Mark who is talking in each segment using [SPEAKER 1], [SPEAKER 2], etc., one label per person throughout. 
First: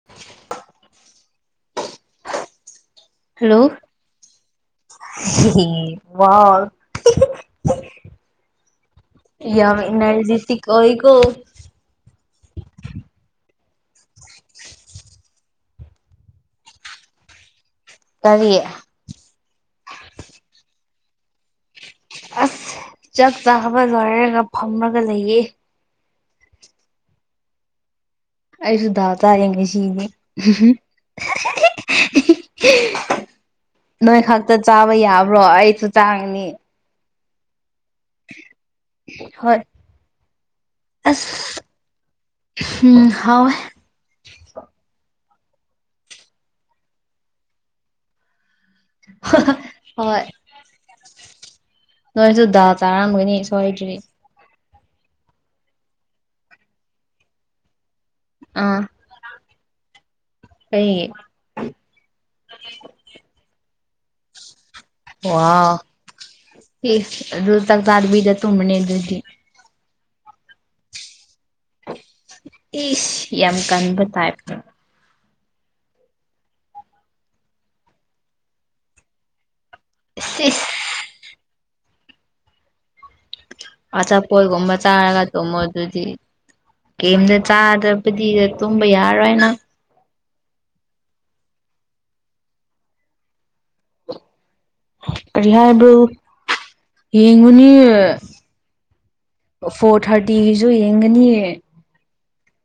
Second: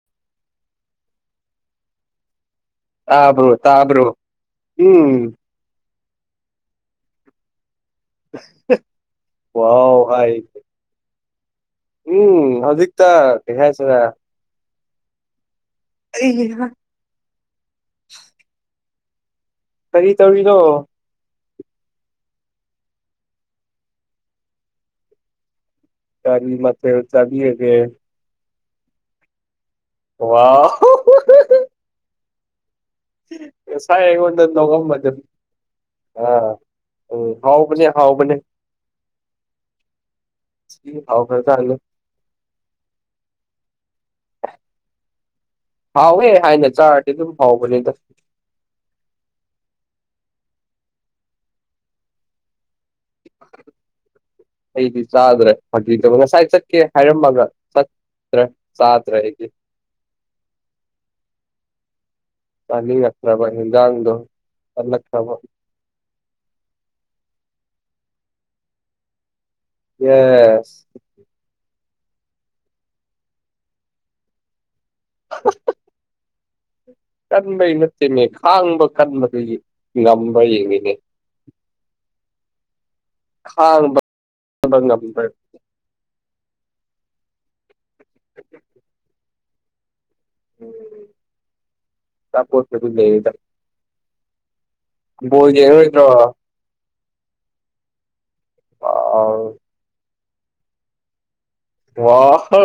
[SPEAKER 1] [inaudible]
[SPEAKER 2] ꯇꯥꯕ꯭ꯔꯣ
[SPEAKER 1] ꯍꯜꯂꯣ
[SPEAKER 2] ꯇꯥꯕ꯭ꯔꯣ ꯎꯝ
[SPEAKER 1] [unintelligible] ꯋꯥꯎ ꯌꯥꯝ
[SPEAKER 2] ꯋꯥꯎ ꯍꯥꯏ
[SPEAKER 1] ꯏꯅꯔꯖꯤꯇꯤꯛ ꯀꯧꯏꯀꯣ
[SPEAKER 2] ꯎꯝ ꯍꯧꯖꯤꯛꯇ ꯀꯩ ꯍꯥꯏꯁꯤꯔ ꯑꯩꯒꯤ ꯉꯔꯥꯡ
[SPEAKER 1] ꯇꯥꯔꯤ
[SPEAKER 2] ꯀꯔꯤ ꯇꯧꯔꯤꯅꯣ
[SPEAKER 1] ꯑꯁ ꯆꯥꯛ ꯆꯥꯕ ꯂꯣꯏꯔꯒ ꯐꯝꯔꯒ ꯂꯩꯌꯦ
[SPEAKER 2] ꯀꯔꯤ ꯃꯊꯦꯜ ꯆꯥꯕꯤꯔꯒꯦ
[SPEAKER 1] ꯑꯩꯁꯨ ꯗꯥꯜ ꯇꯔꯥ ꯌꯩꯡꯉꯦ ꯁꯤꯅꯤ
[SPEAKER 2] ꯋꯥꯎ ꯉꯁꯥꯏ
[SPEAKER 1] ꯅꯣꯏ
[SPEAKER 2] ꯑꯩꯉꯣꯟꯗ
[SPEAKER 1] ꯈꯛꯇ ꯆꯥꯕ
[SPEAKER 2] ꯅꯣꯛꯑꯝꯕꯗꯨ
[SPEAKER 1] ꯌꯥꯕ꯭ꯔꯣ ꯑꯩꯁꯨ ꯆꯥꯒꯅꯤ
[SPEAKER 2] ꯑꯥ ꯎꯝ ꯍꯥꯎꯕꯅꯦ ꯍꯥꯎꯕꯅꯦ
[SPEAKER 1] ꯍꯣꯏ
[SPEAKER 2] ꯊꯤ ꯍꯥꯎꯈ꯭ꯔ ꯖꯥꯠꯅꯦ
[SPEAKER 1] ꯍꯨꯝ ꯍꯥꯎꯌꯦ
[SPEAKER 2] ꯍꯥꯎꯋꯦ ꯍꯥꯏꯅ ꯆꯥꯔꯗꯤ ꯑꯗꯨꯝ ꯍꯥꯎꯕꯅꯤꯗ
[SPEAKER 1] ꯍꯣꯏ ꯅꯣꯏꯁꯨ ꯗꯥꯜ ꯆꯥꯔꯝꯒꯅꯤ ꯁꯣꯏꯗ꯭ꯔꯤ
[SPEAKER 2] ꯑꯩꯗꯤ ꯆꯥꯗꯔꯦ ꯐꯥꯒꯤ ꯇꯧꯕ‌ꯉꯁꯥꯏ ꯆꯠꯀꯦ ꯍꯥꯏꯔꯝꯃꯒ ꯆꯠ ꯈꯔ
[SPEAKER 1] ꯑꯥ
[SPEAKER 2] ꯆꯥꯗ꯭ꯔꯦ ꯑꯩꯗꯤ
[SPEAKER 1] ꯑꯩ
[SPEAKER 2] ꯆꯥꯅꯤꯡꯉꯛꯇ꯭ꯔꯕ ꯍꯦꯟꯖꯥꯡꯗꯣ ꯇꯜꯂꯛꯈ꯭ꯔꯕ
[SPEAKER 1] ꯋꯥꯎ ꯏꯁ ꯑꯗꯨ ꯆꯥꯛ ꯆꯥꯗꯕꯤꯗ ꯇꯨꯝꯔꯅꯤ ꯑꯗꯨꯗꯤ
[SPEAKER 2] ꯌꯦꯁ
[SPEAKER 1] ꯏꯁ ꯌꯥꯝ ꯀꯟꯕ ꯇꯥꯏꯞꯇ
[SPEAKER 2] [unintelligible] ꯀꯟꯕꯩ ꯅꯠꯇꯦꯅꯦ ꯈꯥꯡꯕ ꯀꯟꯕꯗꯨꯒꯤ ꯉꯝꯕꯔ
[SPEAKER 1] ꯁꯤꯁ
[SPEAKER 2] ꯌꯦꯡꯉꯤꯅꯦ ꯈꯥꯡꯕ
[SPEAKER 1] ꯑꯆꯥꯄꯣꯠꯒꯨꯝꯕ
[SPEAKER 2] ꯀꯟꯕ ꯉꯝꯕ
[SPEAKER 1] ꯆꯥꯔꯒ ꯇꯨꯝꯃꯣ ꯑꯗꯨꯗꯤ ꯀꯦꯝꯗ ꯆꯥꯗꯕꯗꯤꯗ ꯇꯨꯝꯕ ꯌꯥꯔꯣꯏ ꯅꯪ
[SPEAKER 2] ꯎꯝ ꯑꯆꯥꯄꯣꯠꯄꯨꯗꯤ ꯂꯩꯌꯦꯗ ꯕꯣꯜ
[SPEAKER 1] ꯀꯔꯤ ꯍꯥꯏꯕ꯭ꯔꯣ
[SPEAKER 2] ꯌꯦꯡꯉꯔꯣꯏꯗ꯭ꯔꯣ
[SPEAKER 1] ꯌꯦꯡꯉꯨꯅꯤ ꯐꯣꯔ ꯊꯥꯔꯇꯤꯒꯤꯁꯨ ꯌꯦꯡꯒꯅꯤ
[SPEAKER 2] ꯋꯥ ꯍꯥ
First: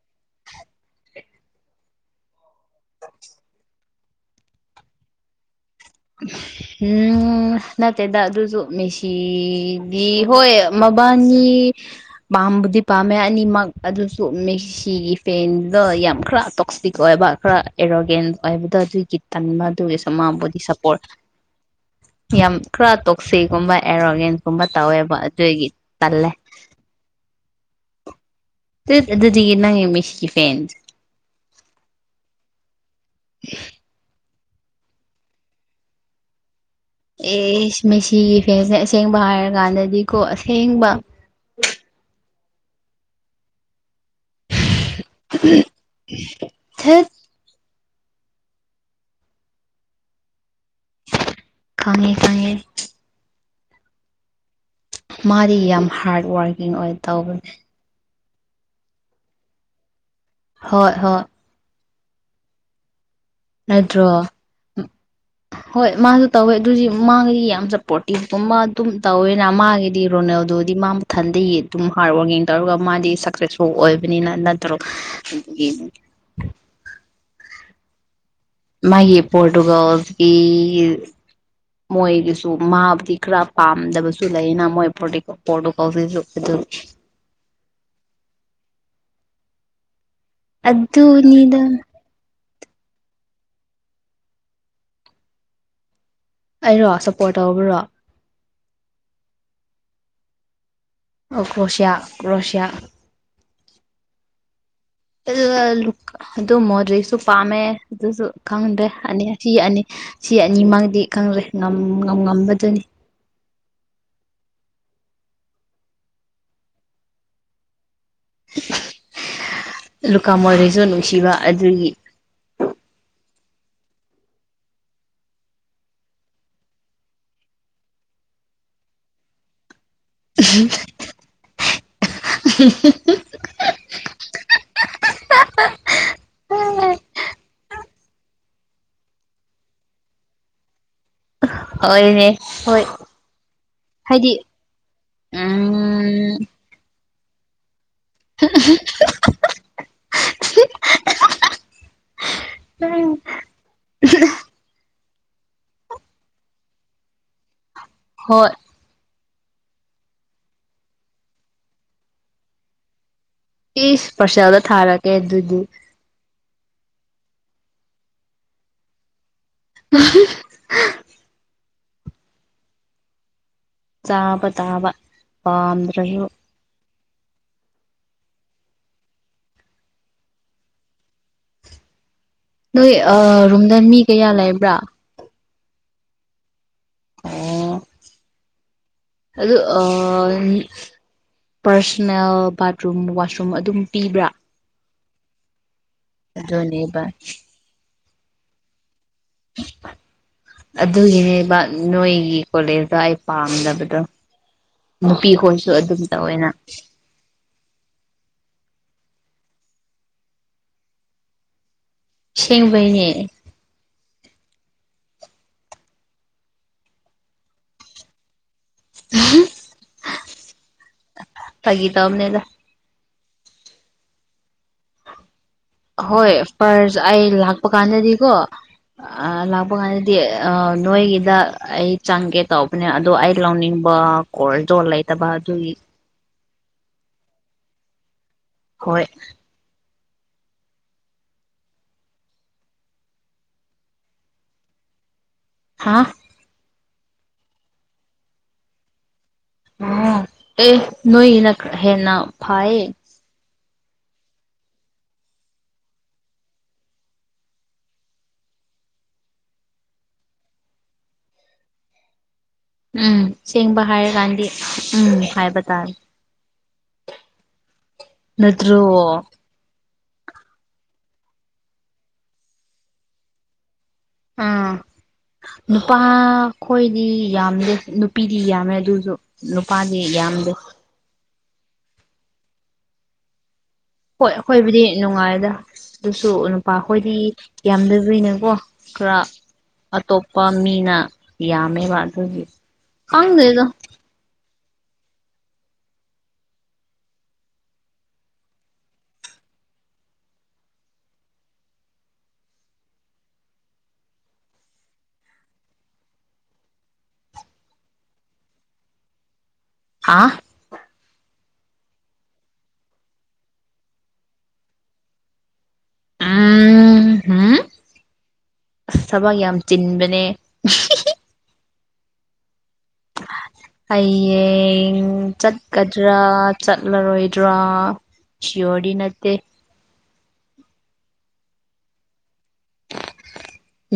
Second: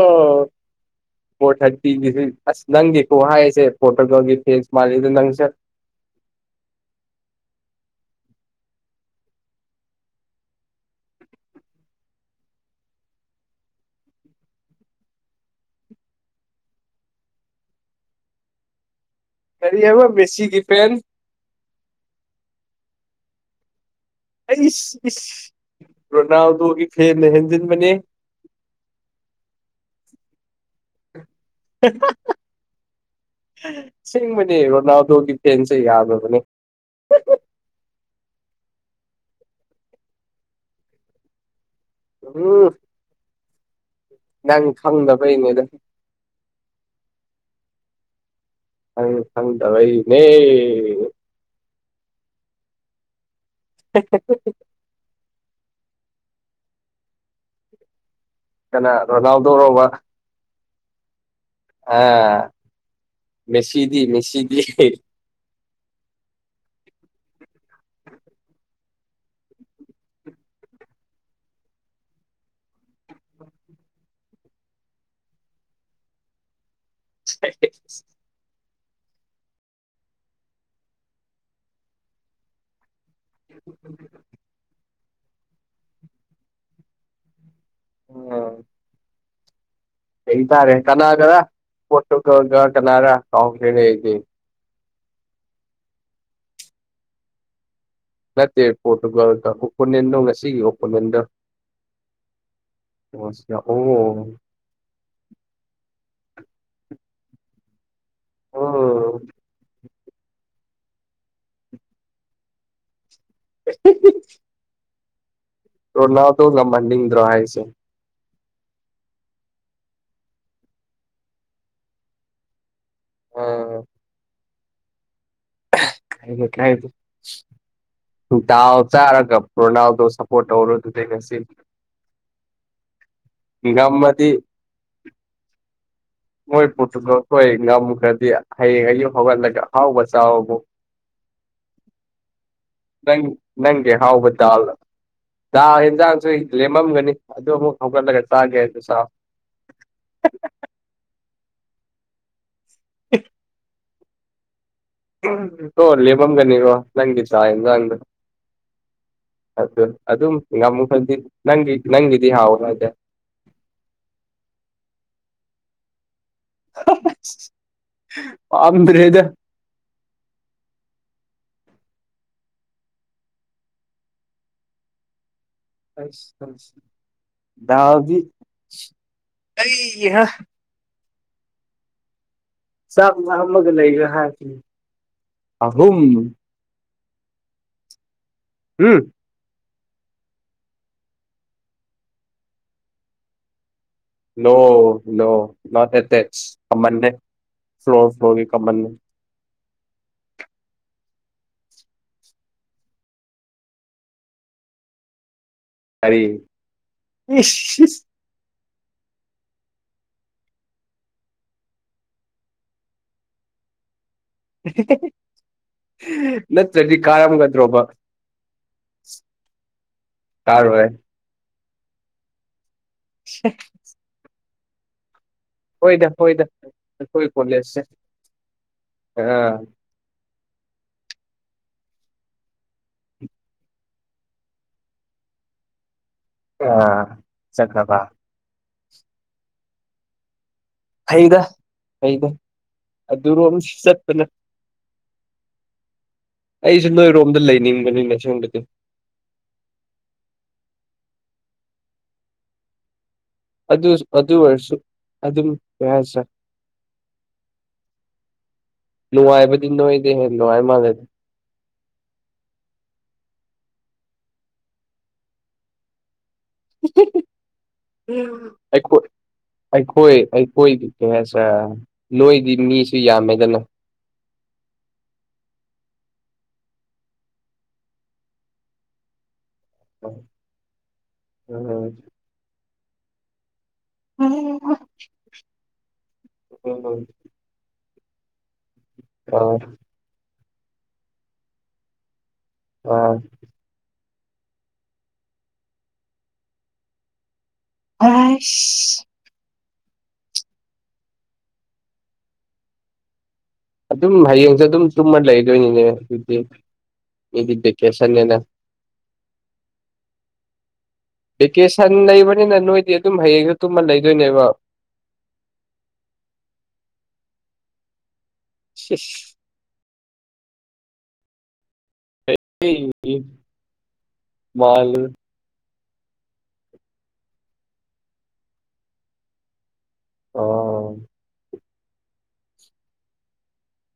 [SPEAKER 2] ꯐꯣꯔ ꯊꯥꯔꯇꯤꯒꯤꯁꯤ ꯑꯁ ꯅꯪꯒꯤ ꯈꯨꯍꯥꯏꯁꯦ ꯄꯣꯔꯇꯨꯒꯜꯒꯤ ꯐꯦꯟꯁ ꯃꯥꯜꯂꯤꯗ ꯅꯪꯁꯦ
[SPEAKER 1] [unintelligible] ꯎꯝ ꯅꯠꯇꯦꯗ ꯑꯗꯨꯖꯨ ꯃꯦꯁꯤꯗꯤ ꯍꯣꯏ ꯃꯕꯥꯅꯤ ꯄꯥꯝꯕꯗꯤ ꯄꯥꯝꯃꯦ ꯑꯅꯤꯃꯛ ꯑꯗꯨꯁꯨ ꯃꯦꯁ ꯁꯤꯒꯤ ꯐꯦꯟꯗꯣ ꯌꯥꯝ ꯈꯔ ꯇꯣꯛꯁꯤꯛ ꯑꯣꯏꯕ ꯈꯔ ꯑꯦꯔꯣꯒꯦꯟ ꯑꯣꯏꯕꯗꯣ ꯑꯗꯨꯒꯤ ꯇꯟꯕ
[SPEAKER 2] ꯀꯔꯤ
[SPEAKER 1] ꯑꯗꯨꯒꯤ
[SPEAKER 2] ꯍꯥꯏꯕ
[SPEAKER 1] ꯁ ꯃꯥꯕꯨꯗꯤ
[SPEAKER 2] ꯃꯦꯁꯤꯒꯤ
[SPEAKER 1] ꯁꯞ
[SPEAKER 2] ꯐꯦꯟ
[SPEAKER 1] ꯌꯥꯝ ꯈ꯭ꯔ ꯇꯣꯛꯁꯤꯒꯨꯝꯕ ꯑꯦꯔꯣꯒꯦꯟ
[SPEAKER 2] ꯑꯩꯁ ꯏꯁ ꯔꯣꯅꯥꯜꯗꯣꯒꯤ ꯐꯦꯟꯅ ꯍꯦꯟꯖꯤꯟꯕꯅꯦ
[SPEAKER 1] ꯇꯤꯁ ꯑꯗꯨꯗꯤꯒꯤ ꯅꯪ ꯃꯦꯁꯁꯤ ꯐꯦꯟ
[SPEAKER 2] ꯑꯁꯦꯡꯕꯅꯦ ꯔꯣꯅꯥꯜꯗꯣꯒꯤ ꯐꯦꯟꯁꯦ ꯌꯥꯗꯔ꯭ ꯕꯅꯤ
[SPEAKER 1] ꯑꯦꯁ ꯃꯦꯁꯤꯒꯤ ꯐꯦꯟꯁꯦ ꯑꯁꯦꯡꯕ ꯍꯥꯏꯔꯀꯥꯟꯗꯗꯤꯀꯣ ꯑꯁꯦꯡꯕ
[SPEAKER 2] [unintelligible] ꯅꯪ ꯈꯪꯗꯕꯩꯩꯅꯦꯗ
[SPEAKER 1] [unintelligible]
[SPEAKER 2] ꯅꯪ ꯈꯪꯗꯕꯩ ꯅꯦ
[SPEAKER 1] ꯈꯪꯉꯦ ꯈꯪꯉꯦ
[SPEAKER 2] [unintelligible]
[SPEAKER 1] ꯃꯥꯗꯤ ꯌꯥꯝ ꯍꯥꯔ꯭ꯗ ꯋꯥꯔꯀꯤꯡ ꯑꯣꯏ ꯇꯧꯕꯅꯦ
[SPEAKER 2] ꯀꯅꯥ ꯔꯣꯅꯥꯜꯗꯣꯔꯣꯋꯥ
[SPEAKER 1] ꯍꯣꯏ ꯍꯣꯏ
[SPEAKER 2] ꯑꯥ ꯃꯦꯁꯤꯗꯤ
[SPEAKER 1] ꯅꯠꯇ꯭ꯔꯣ
[SPEAKER 2] ꯃꯦꯁꯤꯗꯤ
[SPEAKER 1] ꯍꯣꯏ ꯃꯥꯁꯨ ꯇꯧꯋꯦ ꯑꯗꯨꯗꯤ ꯃꯥꯒꯤꯗꯤ ꯌꯥꯝ ꯆꯄ꯭ꯔꯣꯔꯇꯤꯞꯀꯨꯝ ꯃꯥ ꯑꯗꯨꯝ ꯇꯧꯋꯦꯅ ꯃꯥꯒꯤꯗꯤ ꯔꯣꯅꯦꯜꯗꯣ ꯃꯥ ꯃꯊꯟꯇ ꯑꯗꯨꯝ ꯍꯥꯔꯗ ꯋꯥꯔꯀꯤꯡ ꯇꯧꯔꯒ ꯃꯥꯗꯤ ꯁꯛꯁꯦꯁꯁꯨ ꯑꯣꯏꯕꯅꯤꯅ ꯅꯠꯇ꯭ꯔꯣ [unintelligible] [unintelligible]
[SPEAKER 2] [unintelligible]
[SPEAKER 1] ꯃꯥꯒꯤ ꯄꯣꯔꯇꯨꯒꯜꯁꯀꯤ ꯃꯣꯏꯒꯤꯁꯨ ꯃꯥꯕꯨꯗꯤ ꯈꯔ ꯄꯥꯝꯗꯕꯁꯨ ꯂꯩꯌꯦꯅ ꯃꯣꯏ ꯄꯣꯔꯇꯦꯛ ꯄꯣꯔꯇꯨꯀꯜꯁꯤꯁꯨ ꯑꯗꯨ
[SPEAKER 2] ꯑꯣ ꯀꯩꯇꯥꯔꯦ ꯀꯅꯥꯒꯔ
[SPEAKER 1] ꯑꯗꯨꯅꯤꯗ
[SPEAKER 2] ꯄꯣꯔꯇꯨꯒꯜꯒꯥ ꯀꯅꯥꯔꯥ ꯀꯥꯎꯈ꯭ꯔꯦꯅꯦ ꯑꯩꯗꯤ
[SPEAKER 1] ꯑꯩꯔꯣ ꯁꯞꯄꯣꯔꯠ ꯇꯧꯕꯔꯣ
[SPEAKER 2] ꯅꯠꯇꯦ ꯄꯣꯔꯇꯨꯒꯜꯒ ꯑꯣꯄꯣꯅꯦꯟꯠꯗꯣ ꯉꯁꯤꯒꯤ ꯑꯣꯄꯣ
[SPEAKER 1] ꯑꯣ ꯀ꯭ꯔꯣꯁꯤꯌꯥ ꯀ꯭ꯔꯣꯁꯤꯌꯥ
[SPEAKER 2] ꯀ꯭ꯔꯣꯁꯤꯌꯥ ꯑꯣ
[SPEAKER 1] ꯨ ꯑꯗꯨꯒ ꯂꯨꯛ ꯑꯗꯨ ꯃꯣꯗ꯭ꯔꯤꯁꯨ ꯄꯥꯝꯃꯦ ꯑꯗꯨꯁꯨ ꯈꯪꯗ꯭ꯔꯦ
[SPEAKER 2] ꯎꯝ
[SPEAKER 1] ꯑꯅꯤ ꯁꯤ ꯑꯅꯤ ꯁꯤ ꯑꯅꯤꯃꯪꯗꯤ ꯈꯪꯂꯦ ꯉꯝ ꯉꯝ ꯉꯝꯕꯗꯨꯅꯤ
[SPEAKER 2] ꯔꯣꯅꯥꯜꯗꯣ ꯉꯝꯍꯟꯅꯤꯡꯗ꯭ꯔꯣ ꯍꯥꯏꯁꯦ
[SPEAKER 1] ꯂꯨꯀꯥꯃꯣꯔꯦꯁꯨ ꯅꯨꯡꯁꯤꯕ ꯑꯗꯨꯒꯤ
[SPEAKER 2] ꯑꯣ [unintelligible] ꯗꯥꯜ ꯆꯥꯔꯒ ꯔꯣꯅꯥꯜꯗꯣ ꯁꯄꯣꯔꯠ ꯇꯧꯔꯣ ꯑꯗꯨꯗꯤ ꯉꯁꯤ
[SPEAKER 1] [unintelligible]
[SPEAKER 2] ꯉꯝꯃꯗꯤ ꯃꯣꯏ ꯄ꯭ꯔꯣꯇꯨꯒꯜꯍꯣꯏ ꯉꯝꯈ꯭ꯔꯗꯤ ꯍꯌꯦꯡ ꯑꯌꯨꯛ ꯍꯧꯒꯠꯂꯒ ꯑꯍꯥꯎꯕ ꯆꯥꯎꯑꯣꯕꯨ
[SPEAKER 1] ꯍꯣꯏꯅꯦ ꯍꯣꯏ ꯍꯥꯏꯗꯤ
[SPEAKER 2] ꯆꯥ ꯌꯦꯟꯖꯥꯡꯁꯨ
[SPEAKER 1] ꯎꯝ
[SPEAKER 2] ꯂꯦꯝꯃꯝꯒꯅꯤ ꯑꯗꯨ ꯑꯃꯨꯛ ꯍꯧꯒꯠꯂꯒ ꯆꯥꯒꯦꯁꯨ ꯆꯥꯎ [unintelligible] ꯀꯣ ꯂꯦꯝꯃꯝꯒꯅꯤꯀꯣ ꯅꯪꯒꯤ ꯆꯥꯛ ꯌꯦꯟꯖꯥꯡꯗ
[SPEAKER 1] ꯍꯣꯏ
[SPEAKER 2] ꯑꯗꯨ ꯑꯗꯨꯝ ꯉꯝꯈ꯭ꯔꯗꯤ ꯅꯪꯒꯤ ꯅꯪꯒꯤꯗꯤ ꯍꯥꯎꯔꯣꯏꯗ
[SPEAKER 1] ꯏꯁ ꯄꯔꯁꯦꯜꯗ ꯊꯥꯔꯒꯦ ꯑꯗꯨꯗꯤ
[SPEAKER 2] ꯄꯥꯝꯗ꯭ꯔꯦꯗ
[SPEAKER 1] [unintelligible] ꯆꯥꯕ ꯇꯥꯕ ꯄꯥꯝꯗ꯭ꯔꯁꯨ
[SPEAKER 2] ꯗꯥꯎꯗꯤ ꯑꯩꯍꯥ
[SPEAKER 1] ꯅꯣꯏ ꯑ
[SPEAKER 2] ꯆꯥꯛ ꯂꯝꯃꯒ
[SPEAKER 1] ꯔꯨꯝꯗ ꯃꯤ
[SPEAKER 2] ꯂꯩꯔꯦ
[SPEAKER 1] ꯀꯌꯥ
[SPEAKER 2] ꯍꯥꯏꯗꯤ
[SPEAKER 1] ꯂꯩꯕ꯭ꯔꯥ
[SPEAKER 2] ꯑꯍꯨꯝ
[SPEAKER 1] ꯑꯣ
[SPEAKER 2] ꯍꯨꯝ
[SPEAKER 1] ꯑꯗꯨ ꯑꯥ ꯄꯔꯁꯅꯦꯜ ꯕꯥꯠꯔꯨꯝ ꯋꯥꯁꯔꯨꯝ ꯑꯗꯨꯝ ꯄꯤꯕ꯭ꯔꯥ
[SPEAKER 2] ꯅꯣ ꯅꯣ ꯅꯣꯠ ꯑꯦꯇꯦꯠꯁ
[SPEAKER 1] ꯑꯗꯨꯅꯦꯕ
[SPEAKER 2] ꯀꯃꯟꯅꯦ ꯐ꯭ꯂꯣꯔ ꯐ꯭ꯂꯣꯔꯒꯤ ꯀꯃꯟꯅꯦ
[SPEAKER 1] ꯑꯗꯨꯒꯤꯅꯦꯕ ꯅꯣꯏꯒꯤ ꯀꯣꯂꯦꯖꯇꯣ ꯑꯩ ꯄꯥꯝꯗꯕꯗꯣ ꯅꯨꯄꯤꯈꯣꯏꯁꯨ ꯑꯗꯨꯝ
[SPEAKER 2] ꯀꯔꯤ
[SPEAKER 1] ꯇꯧꯋꯦꯅ
[SPEAKER 2] ꯏꯁ ꯁꯤꯁ
[SPEAKER 1] ꯁꯦꯡꯕꯩꯅꯦ
[SPEAKER 2] ꯅꯠꯇ꯭ꯔꯗꯤ ꯀꯥꯔꯝꯒꯗ꯭ꯔꯣꯕ ꯇꯥꯔꯣ ꯍꯦ
[SPEAKER 1] ꯐꯥꯒꯤ ꯇꯧꯕꯅꯦꯗ
[SPEAKER 2] [unintelligible] ꯍꯣꯏꯗ
[SPEAKER 1] ꯍꯣꯏ
[SPEAKER 2] ꯍꯣꯏꯗ
[SPEAKER 1] ꯐꯥꯔꯁ ꯑꯩ
[SPEAKER 2] ꯑꯩꯈꯣꯏ
[SPEAKER 1] ꯂꯥꯛꯄ
[SPEAKER 2] ꯀꯣꯂꯦꯖꯁꯦ
[SPEAKER 1] ꯀꯥꯟꯗꯗꯤꯀꯣ ꯑꯥ ꯂꯥꯛꯄ ꯀꯥꯟꯗ ꯇꯤ ꯑꯥ ꯅꯣꯏꯒꯤꯗ ꯑꯩ ꯆꯪꯒꯦ ꯇꯧꯕꯅꯦ ꯑꯗꯣ ꯑꯩ ꯂꯧꯅꯤꯡꯕ [unintelligible] ꯂꯩꯇꯕ ꯑꯗꯨꯒꯤ
[SPEAKER 2] ꯑ ꯆꯈ꯭ꯔꯕ
[SPEAKER 1] ꯍꯣꯏ
[SPEAKER 2] ꯐꯩꯗ ꯐꯩꯗ ꯑꯗꯨꯔꯣꯝ ꯆꯠꯄꯅ
[SPEAKER 1] ꯍꯥꯥ
[SPEAKER 2] ꯑꯩꯖꯨ ꯅꯣꯏꯔꯣꯝꯗ ꯂꯩꯅꯤꯡꯕꯅꯤꯅꯦ ꯁꯣꯝꯗꯗꯨ
[SPEAKER 1] ꯑ ꯑꯦ ꯅꯣꯏꯅ ꯈꯔ ꯍꯦꯟꯅ ꯐꯥꯌꯦ
[SPEAKER 2] ꯑꯗꯨꯁ ꯑꯗꯨ ꯑꯣꯏꯔꯁꯨ ꯑꯗꯨꯝ ꯀꯔꯤ ꯍꯥꯏꯁꯤꯔꯥ ꯅꯨꯉꯥꯏꯕꯗꯤ ꯅꯣꯏꯗꯩ ꯍꯦꯟ ꯅꯨꯉꯥꯏ ꯃꯥꯥꯜꯂꯦꯗ
[SPEAKER 1] ꯎꯝ ꯁꯦꯡꯕ ꯍꯥꯏꯔꯀꯥꯟꯗꯤ ꯎꯝ ꯍꯥꯏꯕ ꯇꯥꯔꯦ
[SPEAKER 2] ꯑꯩꯈꯣꯏ
[SPEAKER 1] ꯅꯠꯇ꯭ꯔꯣ
[SPEAKER 2] ꯑꯩꯈꯣꯏ ꯑꯩꯈꯣꯏꯒꯤ ꯀꯩ ꯍꯥꯏꯁꯤꯔꯥ ꯅꯣꯏꯗꯤ ꯃꯤꯁꯨ ꯌꯥꯝꯃꯦꯗꯅ
[SPEAKER 1] ꯑꯥ ꯅꯨꯄꯥ ꯈꯣꯏꯗꯤ ꯌꯥꯝꯗꯦ ꯅꯨꯄꯤꯗꯤ ꯌꯥꯝꯃꯦ ꯑꯗꯨꯖꯨ ꯅꯨꯄꯥꯗꯤ ꯌꯥꯝꯗꯦ
[SPEAKER 2] [unintelligible]
[SPEAKER 1] ꯍꯣꯏ ꯑꯈꯣꯏꯕꯨꯗꯤ ꯅꯨꯡꯉꯥꯏꯗ ꯑꯗꯨꯁꯨ ꯅꯨꯄꯥ ꯈꯣꯏꯗꯤ ꯌꯥꯝꯗꯕꯤꯅꯦꯀꯣ ꯈꯔ ꯑꯇꯣꯞꯄ ꯃꯤꯅ ꯌꯥꯝꯃꯦꯕ ꯑꯗꯨꯒꯤ ꯈꯪꯗꯦꯗ
[SPEAKER 2] ꯑꯥꯏꯁ ꯑꯗꯨꯝ ꯍꯌꯦꯡꯖꯨ ꯑꯗꯨꯝ ꯇꯨꯝꯃ ꯂꯩꯗꯣꯏꯅꯤꯅꯦ ꯗꯨꯗꯤ ꯃꯤꯗꯤ ꯕꯦꯀꯦꯁꯟꯅꯦꯅ
[SPEAKER 1] ꯍꯥꯥ
[SPEAKER 2] ꯚꯦꯀꯦꯁꯟ ꯂꯩꯕꯅꯤꯅ ꯅꯣꯏꯗꯤ ꯑꯗꯨꯝ ꯍꯌꯦꯡꯖꯨ ꯇꯨꯝꯃ ꯂꯩꯗꯣꯏꯅꯦꯕ
[SPEAKER 1] ꯎꯝ ꯍꯝ ꯑꯁ ꯊꯕꯛ ꯌꯥꯝ ꯆꯤꯟꯕꯅꯦ ꯍꯌꯦꯡ
[SPEAKER 2] ꯃꯥꯜꯂꯤ
[SPEAKER 1] ꯆꯠ ꯀꯗ꯭ꯔꯥ ꯆꯠꯂꯔꯣꯏꯗ꯭ꯔꯥ ꯁꯤꯌꯣꯔꯗꯤ ꯅꯠꯇꯦ
[SPEAKER 2] ꯑꯥ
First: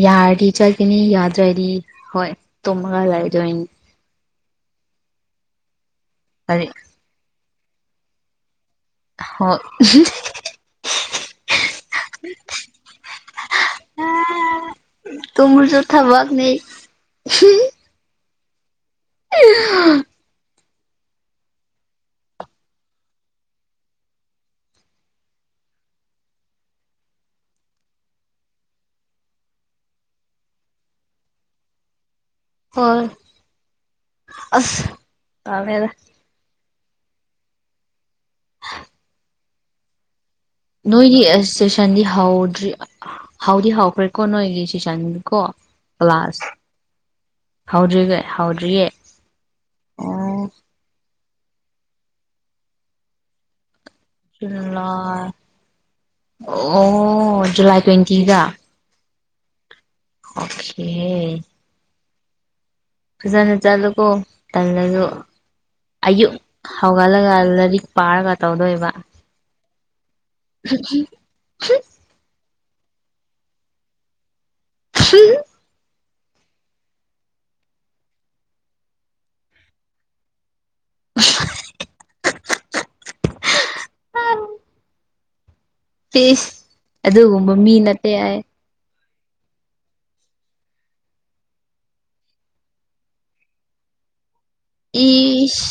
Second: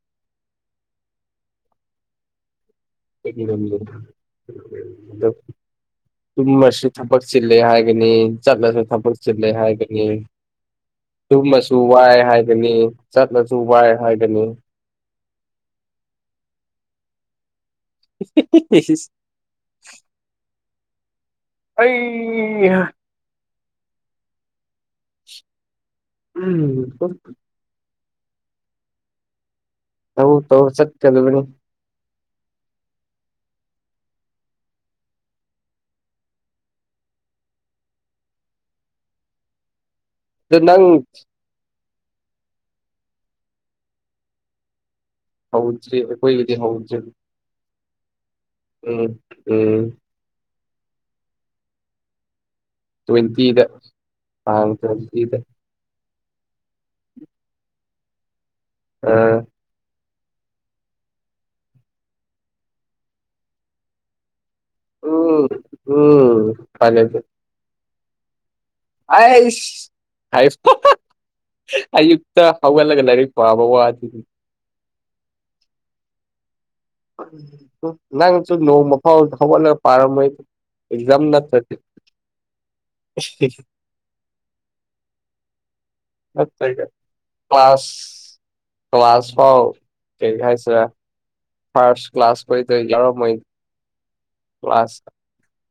[SPEAKER 1] ꯌꯥꯔꯗꯤ ꯆꯠꯀꯅꯤ ꯌꯥꯗꯔ꯭ꯗꯤ ꯍꯣꯏ ꯇꯨꯝꯃꯒ ꯂꯩ
[SPEAKER 2] [unintelligible]
[SPEAKER 1] ꯍꯥꯏꯗꯤ
[SPEAKER 2] ꯇꯨꯝꯃꯁꯨ ꯊꯕꯛ ꯆꯤꯜꯂꯦ ꯍꯥꯏꯒꯅꯤ ꯆꯠꯂꯁꯨ ꯊꯕꯛ ꯆꯤꯜꯂꯦ
[SPEAKER 1] ꯍꯣꯏ
[SPEAKER 2] ꯍꯥꯏꯒꯅꯤ ꯇꯨꯝꯃꯁꯨ ꯋꯥꯏ ꯍꯥꯏꯒꯅꯤ ꯆꯠꯂꯁꯨ ꯋꯥꯏ ꯍꯥꯏꯒꯅꯤ
[SPEAKER 1] ꯇꯨꯝꯔꯨꯁꯨ ꯊꯕꯛꯅꯤ
[SPEAKER 2] ꯏꯁ ꯏꯁ
[SPEAKER 1] [unintelligible]
[SPEAKER 2] ꯑꯩ ꯎꯝ ꯇꯧ ꯇꯧ ꯆꯠꯀꯗꯕꯅꯤ
[SPEAKER 1] ꯍꯣꯏ ꯑꯁ ꯀꯃꯦꯔ
[SPEAKER 2] ꯑꯗꯨ ꯅꯪ
[SPEAKER 1] ꯅꯣꯏꯒꯤ ꯑꯁ ꯆꯦꯁꯥꯟꯗꯤ ꯍꯥꯎꯗ꯭ꯔꯤ ꯍꯥꯎꯗꯤ ꯍꯥꯎꯈ꯭ꯔꯦꯀꯣ ꯅꯣꯏꯒꯤ ꯆꯦꯁꯥꯟꯗ ꯀꯣ
[SPEAKER 2] ꯍꯧꯗ꯭ꯔꯤ
[SPEAKER 1] ꯀ꯭ꯂꯥꯁ
[SPEAKER 2] ꯑꯩꯈꯣꯏꯒꯤꯗꯤ ꯍꯧꯗ꯭ꯔꯤ
[SPEAKER 1] ꯍꯧꯗ꯭ꯔꯤꯒꯩ ꯍꯗꯔ꯭ꯤꯒꯩ
[SPEAKER 2] ꯎꯝ ꯎꯝ ꯇ꯭ꯋꯦꯟꯇꯤ ꯏꯗ ꯇꯥꯡ ꯇ꯭ꯋꯦꯟꯇꯤ
[SPEAKER 1] ꯖꯨꯂꯥꯏ
[SPEAKER 2] ꯏꯗ
[SPEAKER 1] ꯑꯣ ꯖꯨꯂꯥꯏ ꯇ꯭ꯋꯦꯟꯇꯤꯗ
[SPEAKER 2] ꯑ
[SPEAKER 1] ꯑꯣꯈꯑꯦ ꯐꯖꯅ ꯆꯠꯂꯨꯀꯣ ꯇꯜꯂꯁꯨ
[SPEAKER 2] ꯎꯝ
[SPEAKER 1] ꯑꯌꯨꯛ
[SPEAKER 2] ꯎꯝ ꯐꯔꯦ
[SPEAKER 1] ꯍꯧꯒꯠꯂꯒꯂꯔꯤꯛ ꯄꯥꯔꯥꯒ ꯇꯧꯗꯣ ꯏꯕ
[SPEAKER 2] ꯑꯁ ꯍꯥꯏꯁ ꯑ [unintelligible] ꯍꯒꯂꯒꯔꯤ ꯄꯕꯗꯤ
[SPEAKER 1] [unintelligible]
[SPEAKER 2] ꯅꯪꯁꯨ ꯅꯣꯡꯃ ꯐꯥꯎ ꯍꯧꯒꯠꯂꯒ ꯄꯥꯔꯝꯃꯣꯏ ꯑꯦꯖꯝ ꯅꯛꯇꯔꯗꯤ꯫
[SPEAKER 1] ꯏꯁ
[SPEAKER 2] [unintelligible]
[SPEAKER 1] ꯑꯗꯨꯒꯨꯝꯕ ꯃꯤ ꯅꯠꯇꯦ
[SPEAKER 2] ꯀ꯭ꯂꯥꯁ
[SPEAKER 1] ꯑꯩ
[SPEAKER 2] ꯀ꯭ꯂꯥꯁ ꯐꯥꯎ ꯀꯩ ꯍꯥꯏꯁꯤ ꯐꯥꯔꯁ ꯀ꯭ꯂꯥꯁ ꯄꯔꯣꯖꯩꯇꯔ ꯌꯥꯑꯣꯔꯝꯃꯣꯏ
[SPEAKER 1] ꯏꯁ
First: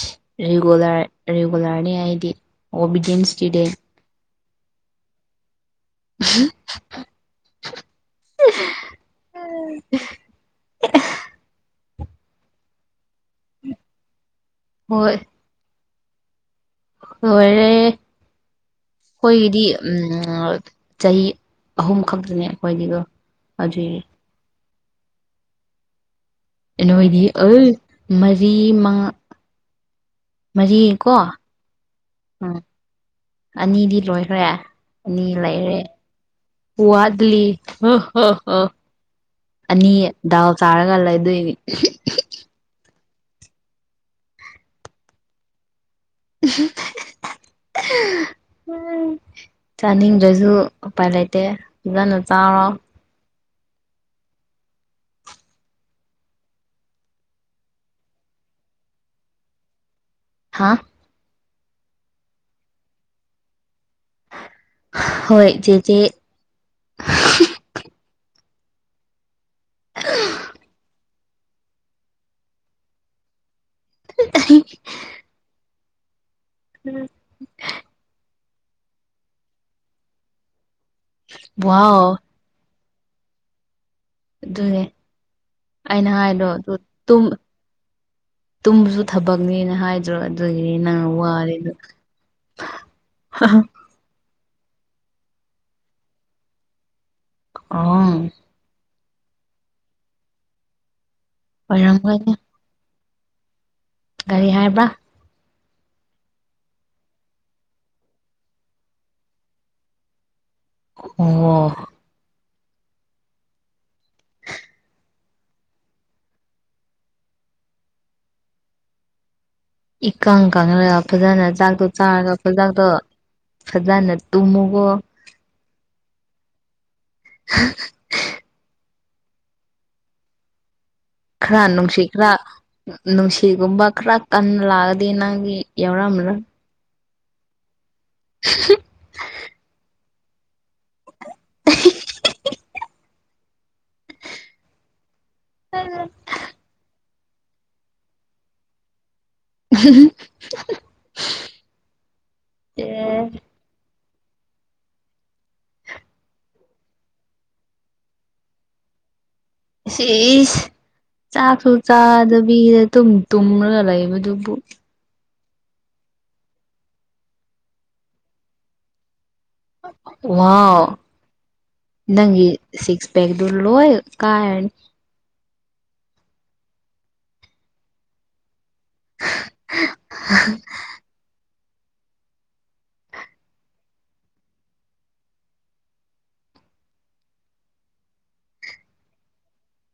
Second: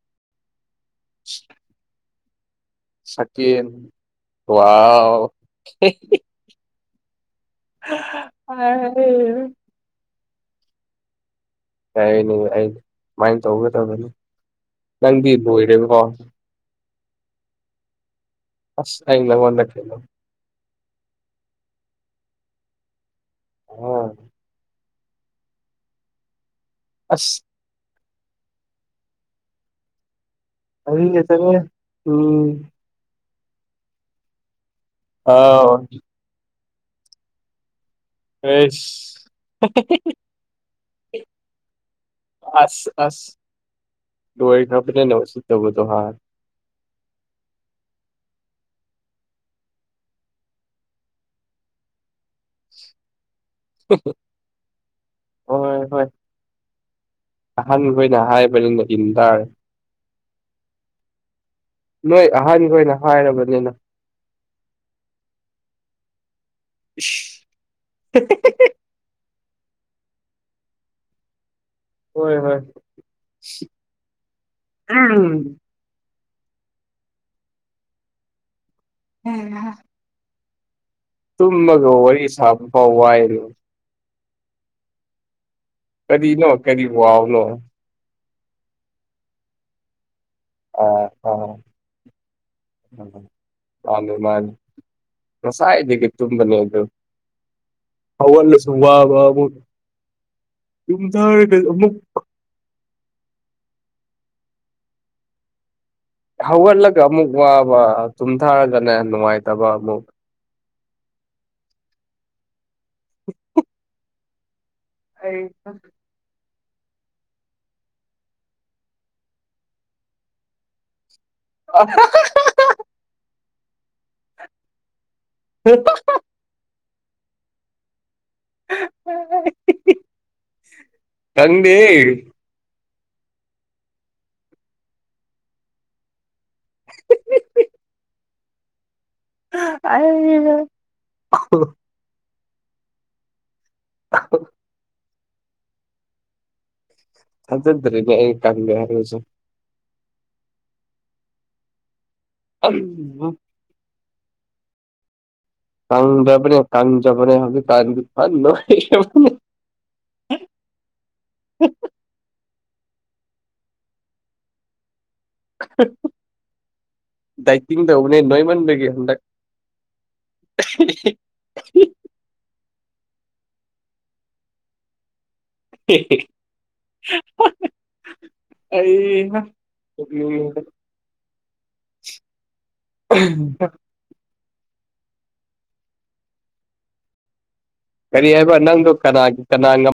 [SPEAKER 1] ꯔꯤꯒꯨꯂꯔ ꯔꯤꯒꯨꯂꯔꯅꯤ ꯑꯩꯗꯤ ꯑꯣꯕꯤꯗꯤꯌꯦꯟ
[SPEAKER 2] ꯁꯀꯤꯟ
[SPEAKER 1] ꯏꯁꯇꯨꯗꯦꯟ
[SPEAKER 2] ꯋꯥꯎ
[SPEAKER 1] ꯎꯝ
[SPEAKER 2] ꯑ [unintelligible]
[SPEAKER 1] [inaudible]
[SPEAKER 2] ꯀꯩꯅꯤ ꯑꯩ ꯁꯨꯃꯥꯏꯅ ꯇꯧꯒꯗꯕꯅꯤ ꯅꯪꯗꯤ ꯂꯣꯏꯔꯦꯕꯀꯣ
[SPEAKER 1] ꯍꯣꯏꯔꯦ
[SPEAKER 2] ꯑꯁ ꯑꯩ ꯅꯪꯉꯣꯟꯗ
[SPEAKER 1] ꯑꯩꯈꯣꯏꯒꯤꯗꯤ
[SPEAKER 2] ꯀꯩꯅꯣ
[SPEAKER 1] ꯎꯝ ꯆꯍꯤ ꯑꯍꯨꯝ ꯈꯛꯇꯅꯦ ꯑꯩꯈꯣꯏꯗꯤꯒꯣ ꯑꯗꯨꯏ ꯅꯣꯏꯗꯤ
[SPEAKER 2] ꯑꯁ
[SPEAKER 1] ꯑꯜ ꯃꯔꯤ ꯃꯉꯥ ꯃꯔꯤꯀꯣ
[SPEAKER 2] ꯑꯍꯤꯡꯗ ꯆꯪꯉꯦ
[SPEAKER 1] ꯎꯝ ꯑꯅꯤꯗꯤ ꯂꯣꯏꯈ꯭ꯔꯦ ꯑꯅꯤ
[SPEAKER 2] ꯑꯥꯎ
[SPEAKER 1] ꯂꯩꯔꯦ ꯄꯨꯋ ꯋꯥꯠꯂꯤ ꯍꯣ ꯍꯣ ꯍꯣ
[SPEAKER 2] ꯑꯩꯁ
[SPEAKER 1] ꯑꯅꯤ ꯗꯥꯎ ꯆꯥꯔꯒ ꯂꯩꯗꯣꯏꯅꯦ
[SPEAKER 2] ꯑꯁ ꯑꯁ ꯂꯣꯌꯗꯔꯥꯕꯦꯅꯁꯨ ꯇꯧꯒꯗꯥꯑꯣ ꯃꯥꯜꯂꯤ
[SPEAKER 1] [unintelligible] ꯎ ꯆꯥꯅꯤꯡꯗ꯭ꯔꯁꯨ ꯎꯄꯥꯏ ꯂꯩꯇꯦ ꯐꯖꯅ ꯆꯥꯎꯔꯣ
[SPEAKER 2] ꯍꯣꯏ ꯍꯣꯏ ꯑꯍꯥꯟꯕ ꯑꯣꯏꯅ ꯍꯥꯏꯕꯅꯤꯅ ꯏꯟꯗꯥꯔꯦ
[SPEAKER 1] ꯍꯥꯥ
[SPEAKER 2] ꯅꯣꯏ ꯑꯍꯥꯟꯒꫭꯏꯅ ꯍꯥꯏꯔꯕꯅꯤꯅ
[SPEAKER 1] ꯍꯣꯏ ꯆꯦꯆꯦ
[SPEAKER 2] [inaudible]
[SPEAKER 1] ꯎ
[SPEAKER 2] ꯍꯣꯏ ꯍꯣꯏ ꯎ
[SPEAKER 1] ꯎꯝ
[SPEAKER 2] [unintelligible] ꯇꯨꯝꯃꯒ
[SPEAKER 1] ꯋꯥꯎ
[SPEAKER 2] ꯋꯥꯔꯤ ꯁꯥꯕ ꯐꯥꯎ ꯋꯥꯏꯅꯦ
[SPEAKER 1] ꯑꯗꯨꯅꯦ ꯑꯩꯅ ꯍꯥꯏꯗꯣ
[SPEAKER 2] ꯀꯔꯤꯅꯣ
[SPEAKER 1] ꯑꯗꯨꯨ
[SPEAKER 2] ꯀꯔꯤ
[SPEAKER 1] ꯇꯨꯝ
[SPEAKER 2] ꯋꯥꯎꯅꯣ
[SPEAKER 1] ꯇꯨꯝꯕꯁꯨ ꯊꯕꯛꯅꯦꯅ ꯍꯥꯏ ꯗ꯭ꯔꯣ ꯑꯗꯨꯒꯤꯅꯤ
[SPEAKER 2] ꯑꯥ
[SPEAKER 1] ꯅꯪꯅ
[SPEAKER 2] ꯑꯥ
[SPEAKER 1] ꯋꯥꯔꯤꯗꯣ ꯍ ꯍ
[SPEAKER 2] ꯃꯥꯅꯦ ꯃꯥꯅꯦ ꯉꯁꯥꯏꯗꯒꯤ ꯇꯨꯝꯕꯅꯦ ꯑꯗꯨ
[SPEAKER 1] ꯑꯣ
[SPEAKER 2] ꯍꯧꯒꯠꯂꯁꯨ ꯋꯥꯕ ꯑꯃꯨꯛ [unintelligible]
[SPEAKER 1] ꯑꯣꯏꯔꯝꯒꯅꯤ ꯒꯥꯔꯤ ꯍꯥꯏꯕꯥ
[SPEAKER 2] ꯍꯧꯒꯠꯂꯒ ꯑꯃꯨꯛ ꯋꯥꯕ ꯇꯨꯝꯊꯥꯔꯒꯅ ꯅꯨꯡꯉꯥꯏꯇꯕ ꯑꯃꯨꯛ
[SPEAKER 1] ꯑꯣ
[SPEAKER 2] [unintelligible] ꯑꯩ ꯐꯝ
[SPEAKER 1] ꯏꯀꯪ ꯀꯪꯂꯒ ꯐꯖꯅ ꯆꯥꯛꯇꯣ ꯆꯥꯔꯒ [unintelligible] ꯐꯖꯅ ꯇꯨꯝꯃꯨꯀꯣ
[SPEAKER 2] [unintelligible]
[SPEAKER 1] [unintelligible]
[SPEAKER 2] [unintelligible]
[SPEAKER 1] ꯈꯔ
[SPEAKER 2] ꯈꯪꯗꯦ
[SPEAKER 1] ꯅꯨꯡꯁꯤ ꯈꯔ ꯅꯨꯡꯁꯤꯒꯨꯝꯕ ꯈꯔ ꯀꯟꯅ ꯂꯥꯛꯑꯗꯤ ꯅꯪꯒꯤ ꯌꯥꯎꯔꯝꯃꯔꯣꯏ [inaudible]
[SPEAKER 2] ꯑꯩꯒꯤ ꯂꯣꯏ [unintelligible] ꯑꯍ
[SPEAKER 1] [unintelligible]
[SPEAKER 2] ꯊꯥꯖꯗ꯭ꯔꯦꯅꯦ ꯑꯩꯅ ꯇꯜꯂꯦ ꯍꯥꯏꯔꯒ ꯁꯨꯝ
[SPEAKER 1] [unintelligible]
[SPEAKER 2] [unintelligible] ꯀꯪꯗ꯭ꯔꯕꯗꯣ ꯀꯪꯖꯕꯅꯦ ꯍꯧꯖꯤꯛꯀꯥꯟꯗꯤ ꯐꯟ ꯅꯣꯏꯔꯕꯅꯦ
[SPEAKER 1] ꯁꯤ ꯏꯁ ꯆꯥꯛꯁꯨ ꯆꯥꯗꯕꯤꯒꯤꯗ ꯇꯨꯝ ꯇꯨꯝꯔꯒ ꯂꯩꯕꯗꯨꯕꯨ
[SPEAKER 2] ꯗꯥꯏꯇꯤꯡ ꯇꯧꯕꯅꯦ ꯅꯣꯏꯃꯟꯕꯒꯤ ꯍꯟꯗꯛ
[SPEAKER 1] ꯋꯥꯎ ꯅꯪꯒꯤ ꯁꯤꯛꯁ ꯄꯦꯛꯗꯨ ꯂꯣꯏ ꯀꯥꯏꯔꯅꯤ
[SPEAKER 2] [unintelligible] ꯑꯩ ꯍꯥ [unintelligible] ꯑꯍꯝ ꯀꯔꯤ ꯍꯥꯏꯕ ꯅꯪꯗꯣ ꯀꯅꯥꯒꯤ ꯀꯅꯥ ꯉꯝ